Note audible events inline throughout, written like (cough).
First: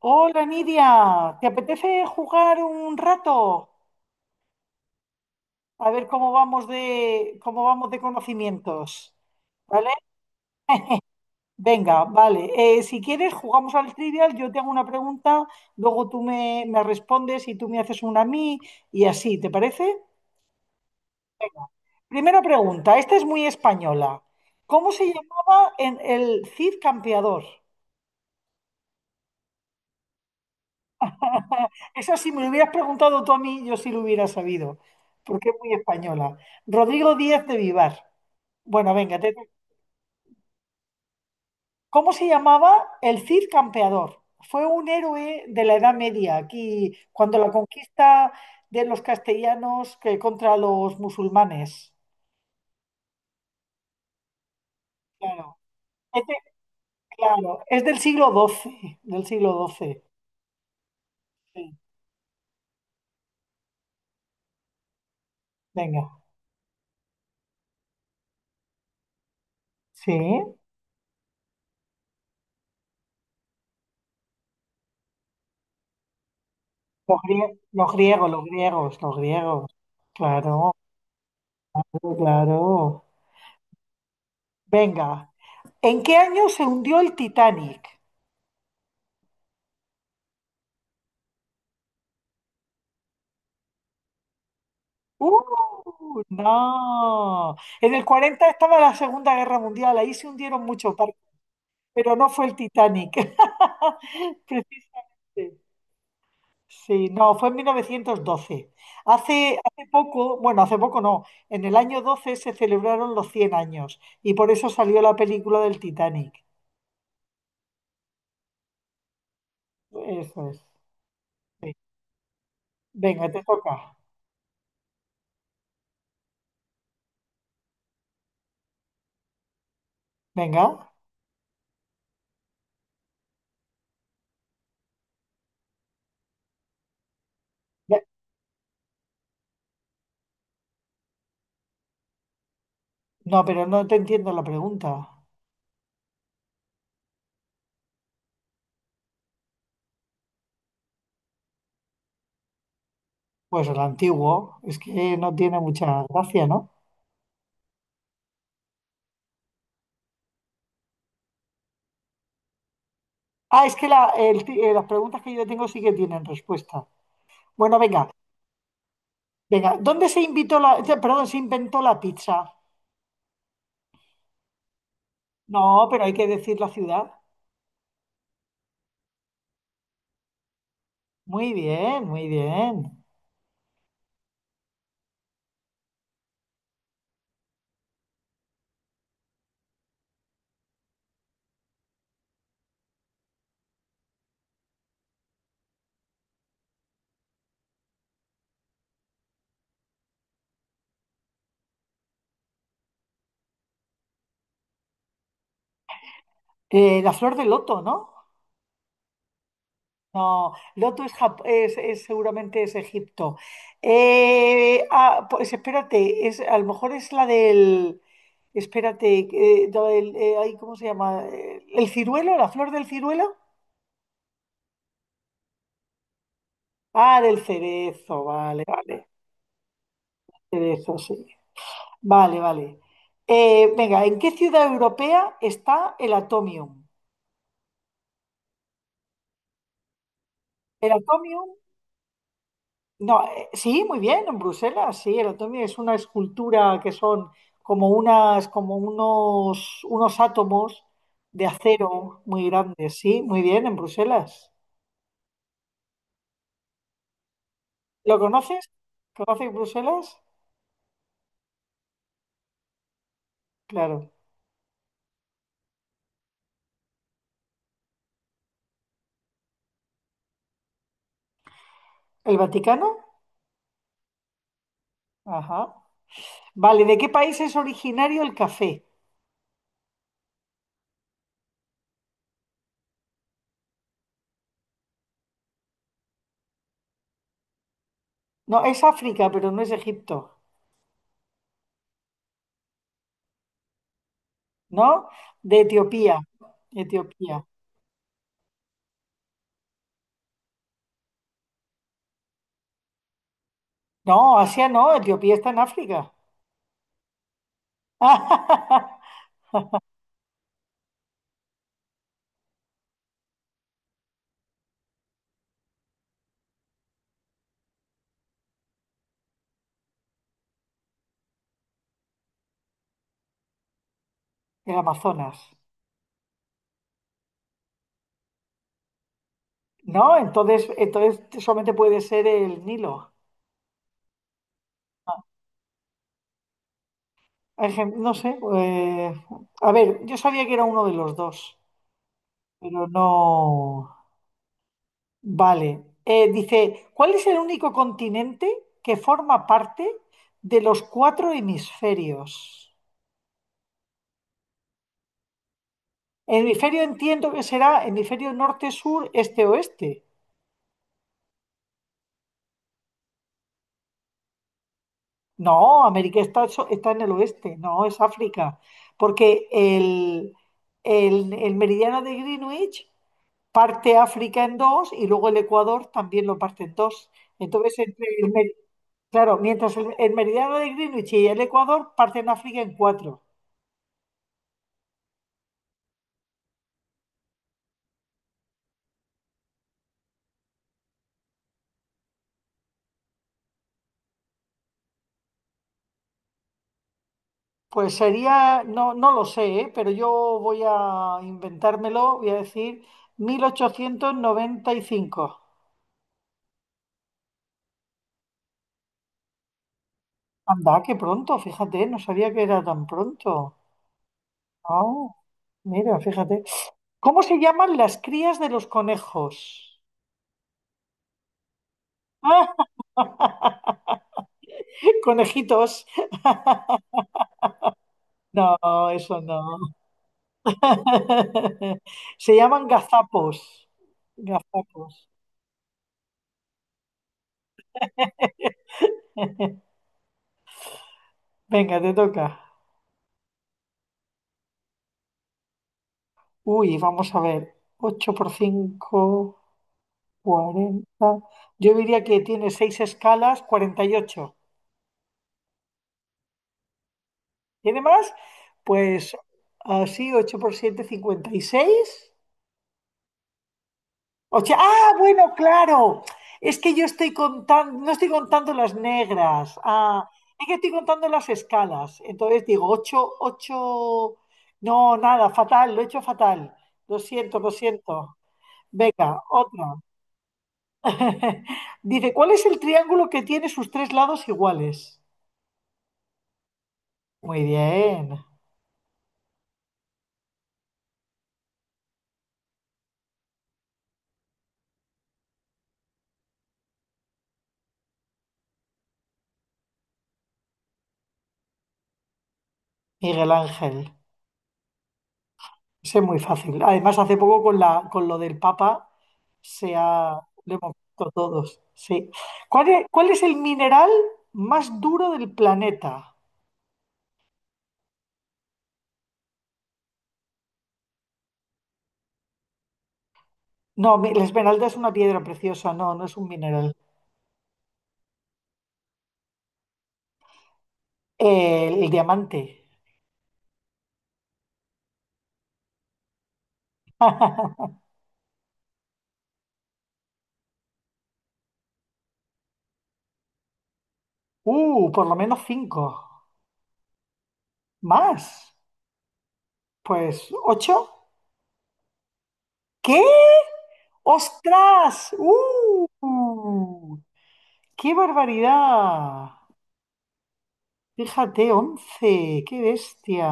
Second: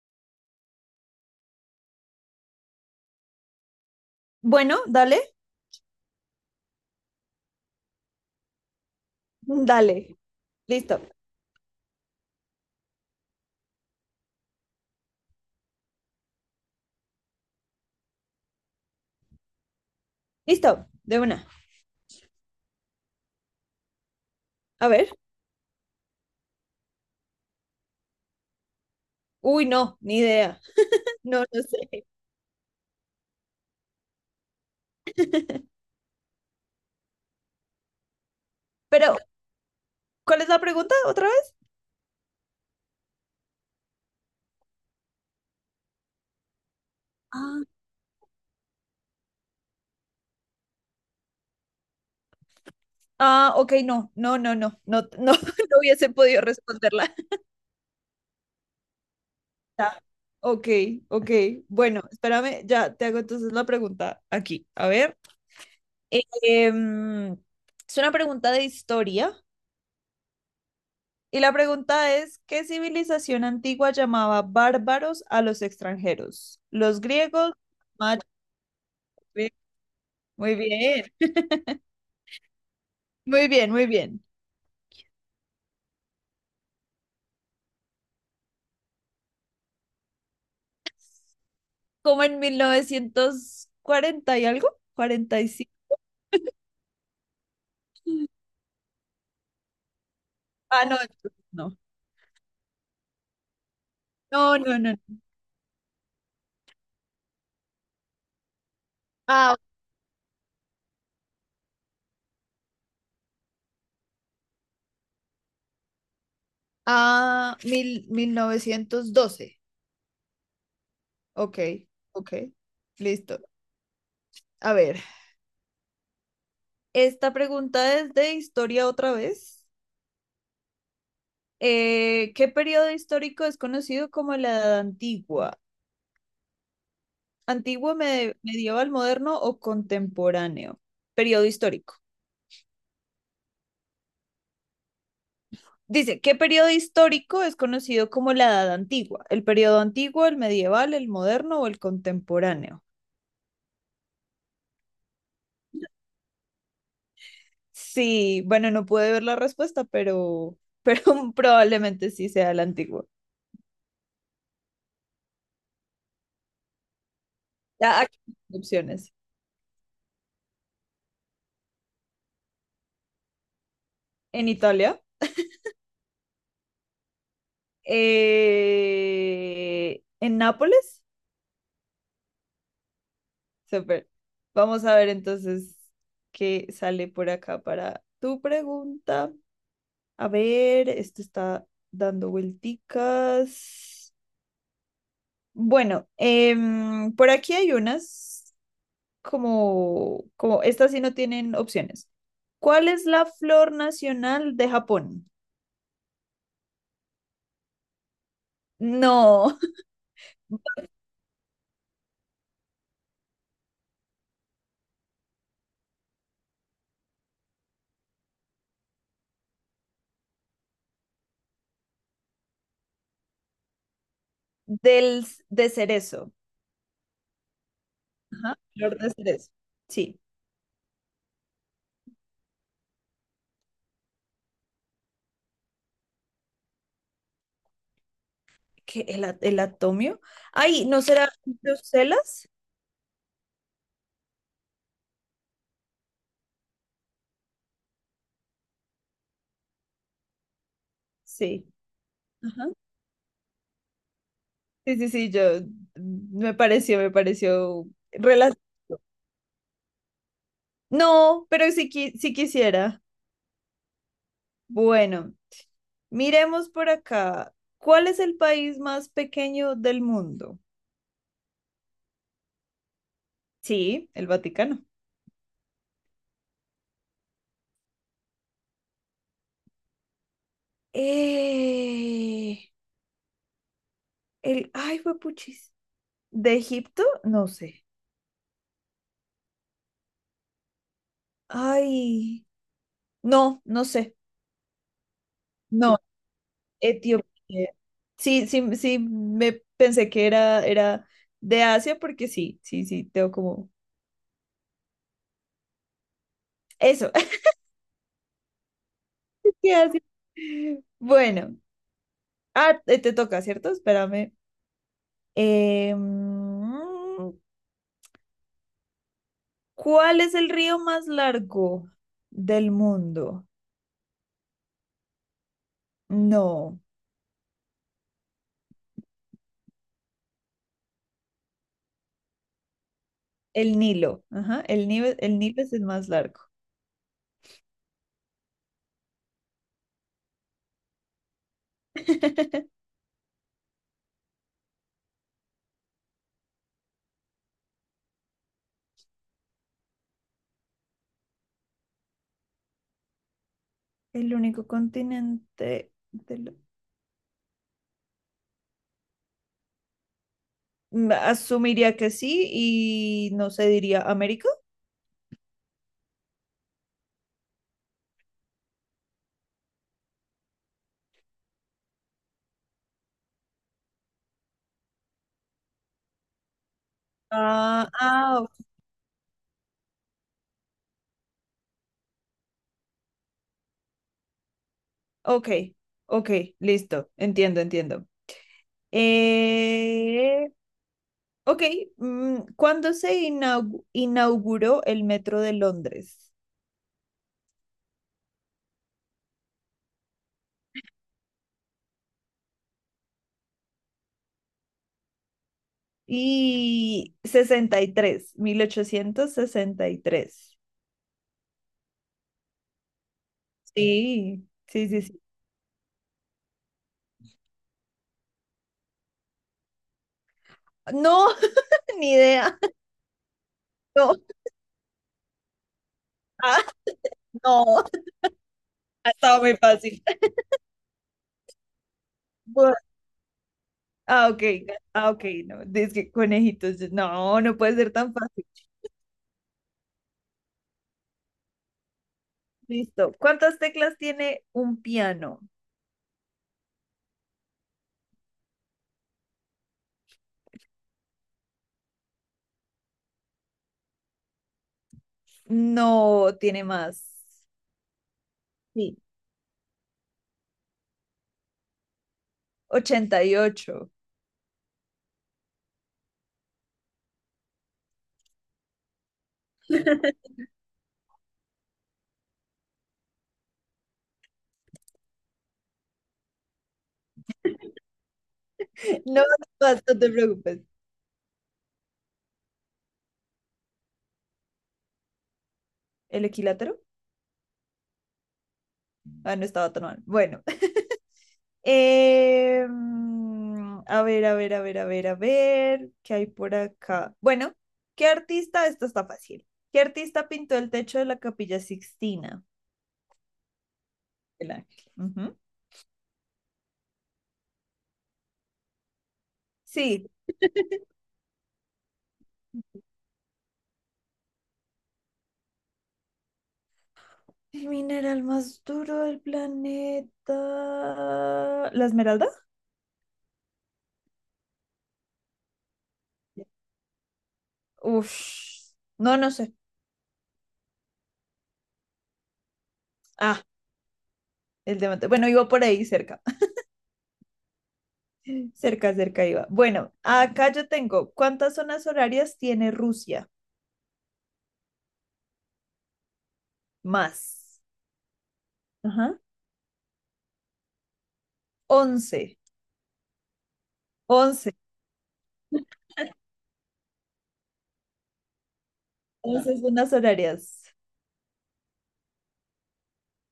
Hola Nidia, ¿te apetece jugar un rato? Bueno, dale, A ver cómo vamos de conocimientos. ¿Vale? dale. Listo, Venga, vale. Si quieres, jugamos al trivial, yo te hago una pregunta, luego tú me respondes y tú me haces una a mí y así, ¿te parece? listo, de una. Primera pregunta, esta es muy española. A ¿Cómo se ver. llamaba en el Cid Campeador? Uy, no, ni idea. (laughs) No, no (laughs) sé. Esa si me lo hubieras preguntado tú a mí, yo sí lo hubiera sabido, porque es muy española. Rodrigo Díaz de Vivar. Bueno, Pero, venga. ¿cuál es la pregunta otra vez? ¿Cómo se llamaba el Cid Campeador? Fue un héroe de la Edad Media, aquí cuando la Ah, conquista de los castellanos que contra los musulmanes. ah, ok, no, no, no, no, no, no, Claro, (laughs) no hubiese es, de- podido responderla. (laughs) claro, es del siglo XII, del siglo Ya. XII. Ok, ok. Sí, Bueno, espérame, ya te hago entonces la pregunta aquí. A ver. venga, Em, es una pregunta de historia. sí, Y la pregunta es, ¿qué civilización antigua llamaba bárbaros a los extranjeros? ¿Los los, griegos? grie- los griegos, los griegos, los Bien. griegos. Muy Claro, bien, (laughs) claro, claro. muy bien, muy bien. Venga, ¿en qué año se hundió el Titanic? Como en 1940 y algo, cuarenta y cinco. ¡Uh! No. En el 40 estaba la Segunda Guerra Mundial, ahí se hundieron Ah, muchos no, barcos, entonces no. pero no fue el Titanic. (laughs) No, no, no, Precisamente. no. Sí, no, fue en 1912. Ah, Hace poco, bueno, hace poco no, en el año 12 se celebraron los 100 años y por eso salió la película del Titanic. ah, mil, 1912. Eso es, Ok, sí. ok, Venga, listo. te toca. A ver, esta pregunta es de historia otra vez. Venga. ¿Qué periodo histórico es conocido como la Edad Antigua? ¿Antiguo, Ve- medieval, moderno o contemporáneo? Periodo histórico. No, pero no te entiendo la pregunta. Dice, ¿qué periodo histórico es conocido como la Edad Antigua? ¿El periodo antiguo, el medieval, el moderno o el contemporáneo? Pues el antiguo, es que no tiene mucha gracia, ¿no? Sí, bueno, no pude ver la respuesta, pero (laughs) probablemente sí sea el antiguo. Ah, es que las preguntas que yo tengo sí que tienen respuesta. Bueno, Ya, venga, aquí hay opciones. venga. ¿Dónde se invitó la, perdón, se inventó la pizza? ¿En Italia? No, pero hay que decir la ciudad. ¿En Nápoles? Muy bien, muy bien. Súper. Vamos a ver entonces qué sale por acá para tu pregunta. A ver, esto está dando vuelticas. Bueno, por aquí hay unas como, como estas sí no tienen opciones. ¿Cuál es la flor nacional de Japón? La flor de loto, ¿no? No, No, (laughs) loto es, seguramente es Egipto. Ah, pues espérate, es, a lo mejor es la del, espérate, ay, ¿cómo se llama? ¿El ciruelo? ¿La flor del ciruelo? del de cerezo. Ah, del cerezo, Ajá, vale, flor vale. de cerezo. Sí, De eso, sí. Vale, vale. Venga, ¿en qué ciudad europea está el Atomium? que el, el atomio. Ay, El ¿no será Atomium, Bruselas? no, sí, muy bien, en Bruselas, sí, el Atomium es una escultura que son como unas, como unos, unos átomos de Sí. acero muy Ajá. grandes, sí, muy bien, en Bruselas. Sí, sí, sí, yo me pareció, ¿Lo rela- conoces? ¿Conoces Bruselas? No, pero sí, sí quisiera. Claro. Bueno, miremos por acá. ¿Cuál es el país más pequeño del mundo? ¿El Vaticano? Sí, el Vaticano. Ajá. Vale, ¿de qué país es originario el café? Eh, el, ay, puchis. ¿De Egipto? No sé. No, es África, pero no es Egipto. Ay, no, no sé. ¿No? De No, Etiopía, Etiopía. Etiopía. Sí, sí, sí, me pensé que era, era de Asia porque sí, sí, sí, tengo como... No, Asia no, Etiopía está en África. Eso, (laughs) (laughs) de Asia. Bueno, ah, te toca, ¿cierto? Espérame. Eh, ¿Cuál es el río más largo del mundo? El Amazonas. No, No, entonces solamente puede ser el Nilo. el Nilo. Ajá, el Nilo es el más largo. No sé. A ver, yo sabía que era uno de los dos, pero (laughs) no. Vale. Dice, ¿cuál es el único continente que forma parte de los cuatro hemisferios? El único continente El del... hemisferio entiendo que será hemisferio norte, sur, este, oeste. Asumiría que sí y no se diría América. No, América está en el oeste, no es África, porque el meridiano de Greenwich parte África en dos y luego el Ecuador también lo parte en dos. Entonces, Ah, ah, claro, mientras el meridiano de Greenwich y el Ecuador parten África en cuatro. ok, ok, listo, entiendo, entiendo. Eh, Ok, ¿cuándo se inauguró el metro de Londres? Pues sería, no lo sé, ¿eh? Pero yo voy a inventármelo, voy a decir 1895. Y sesenta y tres, mil ochocientos sesenta y tres. Anda, qué pronto, fíjate, no sabía que era tan pronto. Sí, sí, sí, Ah, sí. mira, fíjate. ¿Cómo se llaman las crías de los conejos? No, (laughs) ni idea. Ah, No, (laughs) conejitos. ah, no, (laughs) No, ha eso estado muy no. fácil. (laughs) Se llaman Bu- gazapos. Ah, ok, Gazapos. ah, ok, no, es que conejitos, no, no puede ser tan fácil. Venga, te toca. Listo. ¿Cuántas teclas tiene un piano? Uy, vamos a ver. 8 por 5, 40. Yo diría que tiene 6 escalas, 48. No, tiene más. ¿Tiene más? Sí, Pues así, 8 por siete, 56. 88. O sea, ah, bueno, claro. Es que yo estoy contando, no estoy contando las negras. Ah, (laughs) es que estoy contando las escalas. Entonces digo, 8, 8. No, nada, fatal, lo he hecho fatal. Lo siento, lo siento. Venga, No, otra. no, no te preocupes. (laughs) Dice, ¿cuál es el triángulo que tiene sus tres lados iguales? ¿El equilátero? Muy bien, Ah, no estaba tan mal. Bueno, a ver, a ver, a ver, a ver, a ver. ¿Qué hay por acá? Bueno, ¿qué artista? Esto está fácil. ¿Qué artista pintó el techo de la Capilla Sixtina? Miguel Ángel. El Ángel. Ujú. Ese es muy fácil. Además, hace poco con la, con lo del Papa se Sí. ha, lo hemos visto todos. Sí. Cuál es el mineral más duro del planeta? El mineral más duro del planeta. ¿La esmeralda? No, la esmeralda es una piedra preciosa, no, no es un mineral. Uf. No, no sé. El diamante. Ah, el diamante. Bueno, iba por ahí cerca. (laughs) Cerca, cerca iba. Bueno, acá yo tengo, ¿cuántas zonas horarias tiene Rusia? Por lo menos cinco. Más. ¿Más? Ajá. Pues ocho. Once. ¿Qué? 11. ¡Ostras! ¡Uh! ¡Qué barbaridad! 11 zonas horarias. Fíjate, 11. ¡Qué bestia!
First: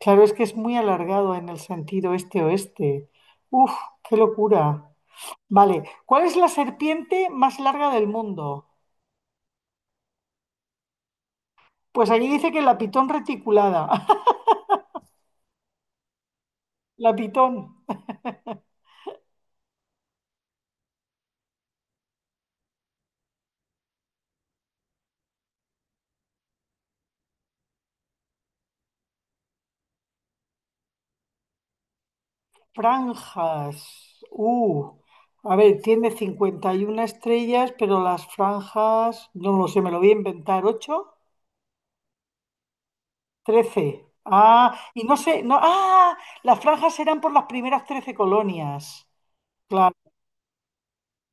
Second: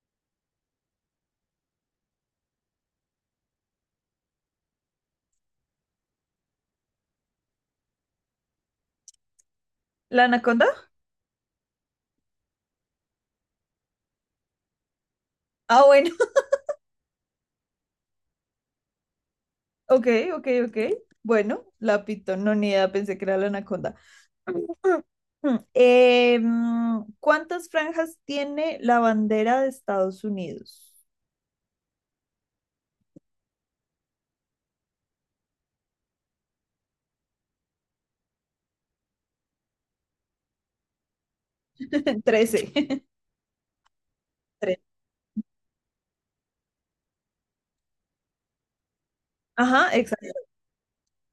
Claro, es que es muy alargado en el sentido este-oeste. Uf, qué locura. Vale, ¿cuál es la serpiente más larga del mundo? ¿La anaconda? Pues aquí dice que la pitón reticulada. (laughs) Ah, bueno. (laughs) La pitón. Ok, ok, ok. Bueno, la pitón, no ni idea, pensé que era la anaconda. (clears throat) (laughs) ¿Cuántas franjas tiene la bandera de Estados Unidos? Franjas. Uh, a ver, tiene 51 estrellas, pero las franjas, no lo sé, me lo voy a inventar. 8, (laughs) 13. (laughs) 13. Tres. Ah, y no sé, no, ah, las franjas eran por las primeras 13 colonias. Ajá, Claro. exacto.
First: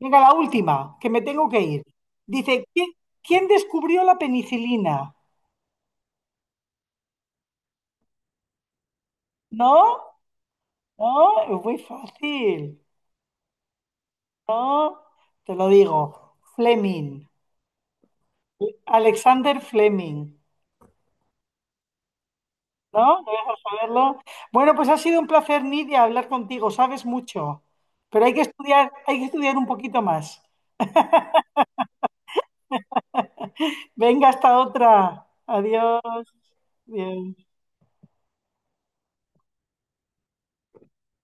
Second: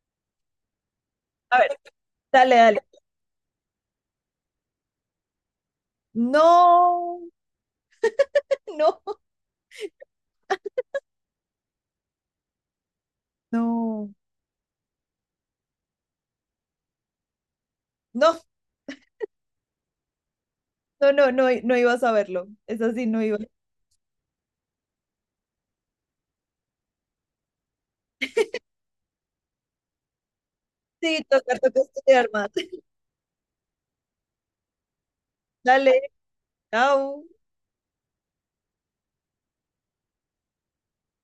Venga, la última, que me tengo A que ver, ir. dale, Dice, dale. ¿quién descubrió la penicilina? No, (laughs) no, ¿No? ¿No? Es muy fácil. no. ¿No? Te lo digo. Fleming. No, Alexander Fleming. no, no, no, no iba a saberlo. Es así, ¿No? no ¿No iba. vas a saberlo? Bueno, pues ha sido un placer, Nidia, hablar contigo. Sabes mucho, pero hay que estudiar un poquito más. Sí, tocar, toca estudiar más. (laughs) Venga, hasta otra. Dale, Adiós. chao. Adiós.